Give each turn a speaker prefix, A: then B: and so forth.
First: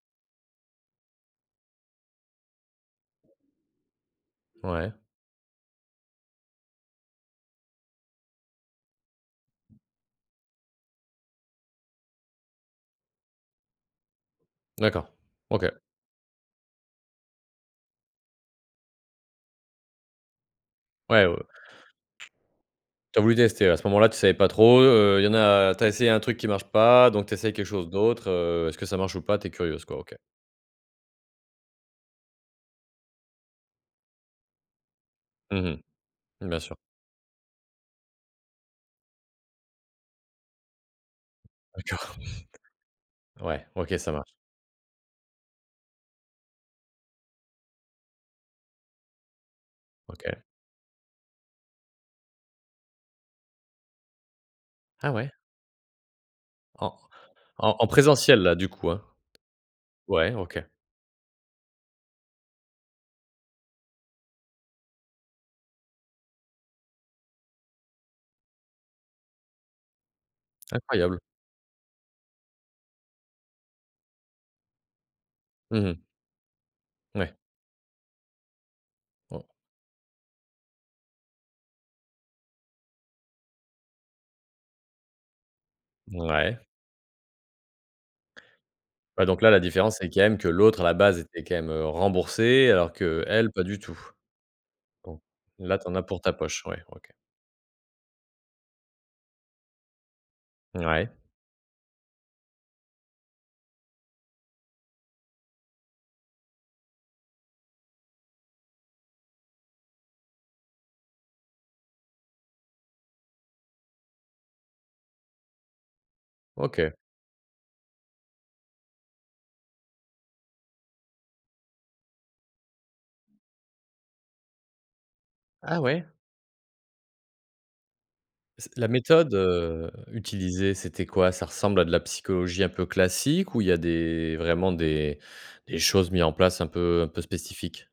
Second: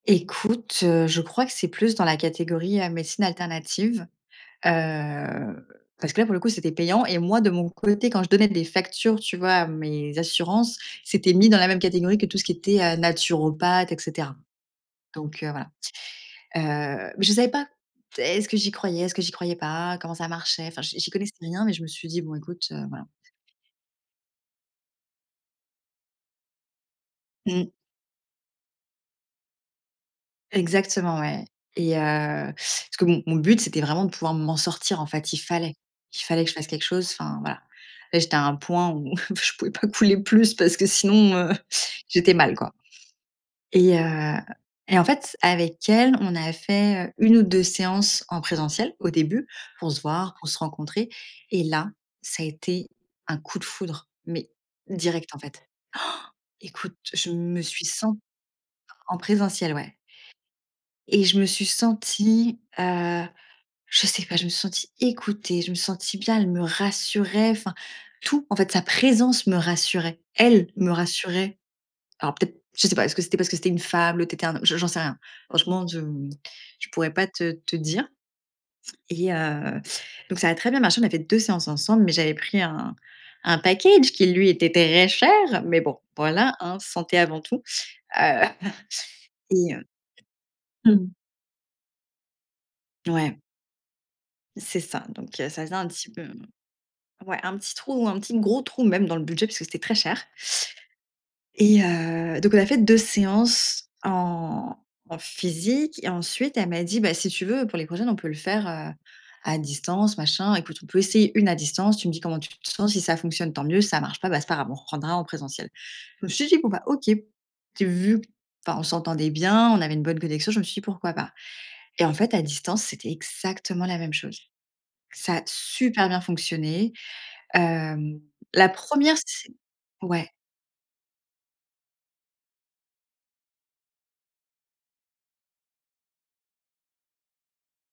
A: Écoute, heu, je crois que c'est plus dans la catégorie à médecines alternatives,
B: Ouais.
A: heu, parce que, là, pour le coup, c'était payant et moi, de mon côté, quand je donnais des factures, tu vois, à mes assurances, c'était mis dans la même catégorie que tout ce qui était, heu, naturopathe et cetera
B: D'accord.
A: donc heu, voilà.
B: OK.
A: Heu mais je savais pas. Heu, est-ce que j'y croyais? Est-ce que j'y croyais pas? Comment ça marchait? Enfin, j'y j'y
B: Ouais,
A: connaissais
B: ouais, ouais.
A: rien, mais je me suis dit: «Bon, écoute, heu, voilà».
B: Tu as voulu tester. À ce moment-là, tu savais pas trop, heu, il y en a tu as essayé un truc qui marche pas, donc tu essayes quelque
A: Mmh.
B: chose d'autre, heu, «Est-ce que ça marche ou pas?» Tu es curieuse, quoi. OK.
A: Exactement ouais et heu, parce que mon mon but, c'était vraiment de pouvoir m'en sortir. En fait, il
B: Mmh
A: fallait il fallait
B: mh.
A: que je
B: Bien
A: fasse
B: sûr.
A: quelque chose. Enfin, voilà, là, j'étais à un point où je pouvais pas couler plus parce que sinon, heu,
B: D'accord,
A: j'étais mal, quoi
B: ouais OK.
A: et
B: Ça va.
A: heu et en fait, avec elle, on a fait, heu, 1 ou 2 séances en présentiel, au début, pour se voir,
B: OK.
A: pour se rencontrer et là, ça a été un coup de foudre, mais
B: Ah ouais?
A: direct, en fait. Han! Écoute,
B: En
A: je me
B: en
A: suis
B: en
A: sent
B: présentiel, là, du coup, hein?
A: en présentiel, ouais.
B: Ouais OK.
A: Et je me suis sentie, heu je sais pas, je me suis sentie écoutée, je me suis sentie bien, elle me rassurait. Enfin, tout, en fait, sa présence me rassurait. Elle me
B: Incroyable.
A: rassurait. Alors, peut-être je sais pas, est-ce que c'était parce que c'était une femme? L'autre était un hom je j'en sais rien. Franchement,
B: Mmh
A: je,
B: mh.
A: mmh, je pourrais pas
B: Ouais.
A: te te dire et
B: Oh
A: heu, donc ça a très bien marché. On a fait 2 séances ensemble, mais j'avais pris un un package qui, lui, était très cher. Mais bon, voilà,
B: Ouais.
A: hein, santé avant tout. Heu
B: Ouais donc là, la
A: et heu
B: différence, c'est quand même que l'autre, à
A: Mmh
B: la
A: mh.
B: base, était quand même, heu, remboursée alors
A: Ouais.
B: qu'elle pas du tout.
A: C'est ça.
B: Bon,
A: Donc il y a ça faisait
B: là, tu
A: un
B: en as
A: petit
B: pour
A: peu,
B: ta
A: mmh
B: poche, ouais. OK.
A: ouais, un petit trou, un petit gros trou même dans le budget, puisque c'était très cher
B: Ouais.
A: et heu, donc on a fait 2 séances en en physique et ensuite, elle m'a dit: «Bah, si tu veux, pour les prochaines, on peut le faire, heu, à distance, machin, écoute, on peut essayer 1 à distance. Tu me dis comment tu te sens. Si ça fonctionne, tant mieux. Si ça marche pas, bah, c'est pas grave, on reprendra en présentiel». Je me suis dit: «Bon, bah,
B: OK.
A: OK», tu vu enfin on s'entendait bien. On avait une bonne connexion. Je me suis dit: «Pourquoi pas?» et en fait, à distance, c'était exactement la même chose. Ça a
B: Ah, ouais?
A: super bien fonctionné. Hem, la
B: C La
A: 1re
B: méthode,
A: sé
B: heu,
A: ouais.
B: utilisée, c'était quoi? Ça ressemble à de la psychologie un peu classique ou il y a des vraiment, des des choses mises en place, un peu un peu spécifiques?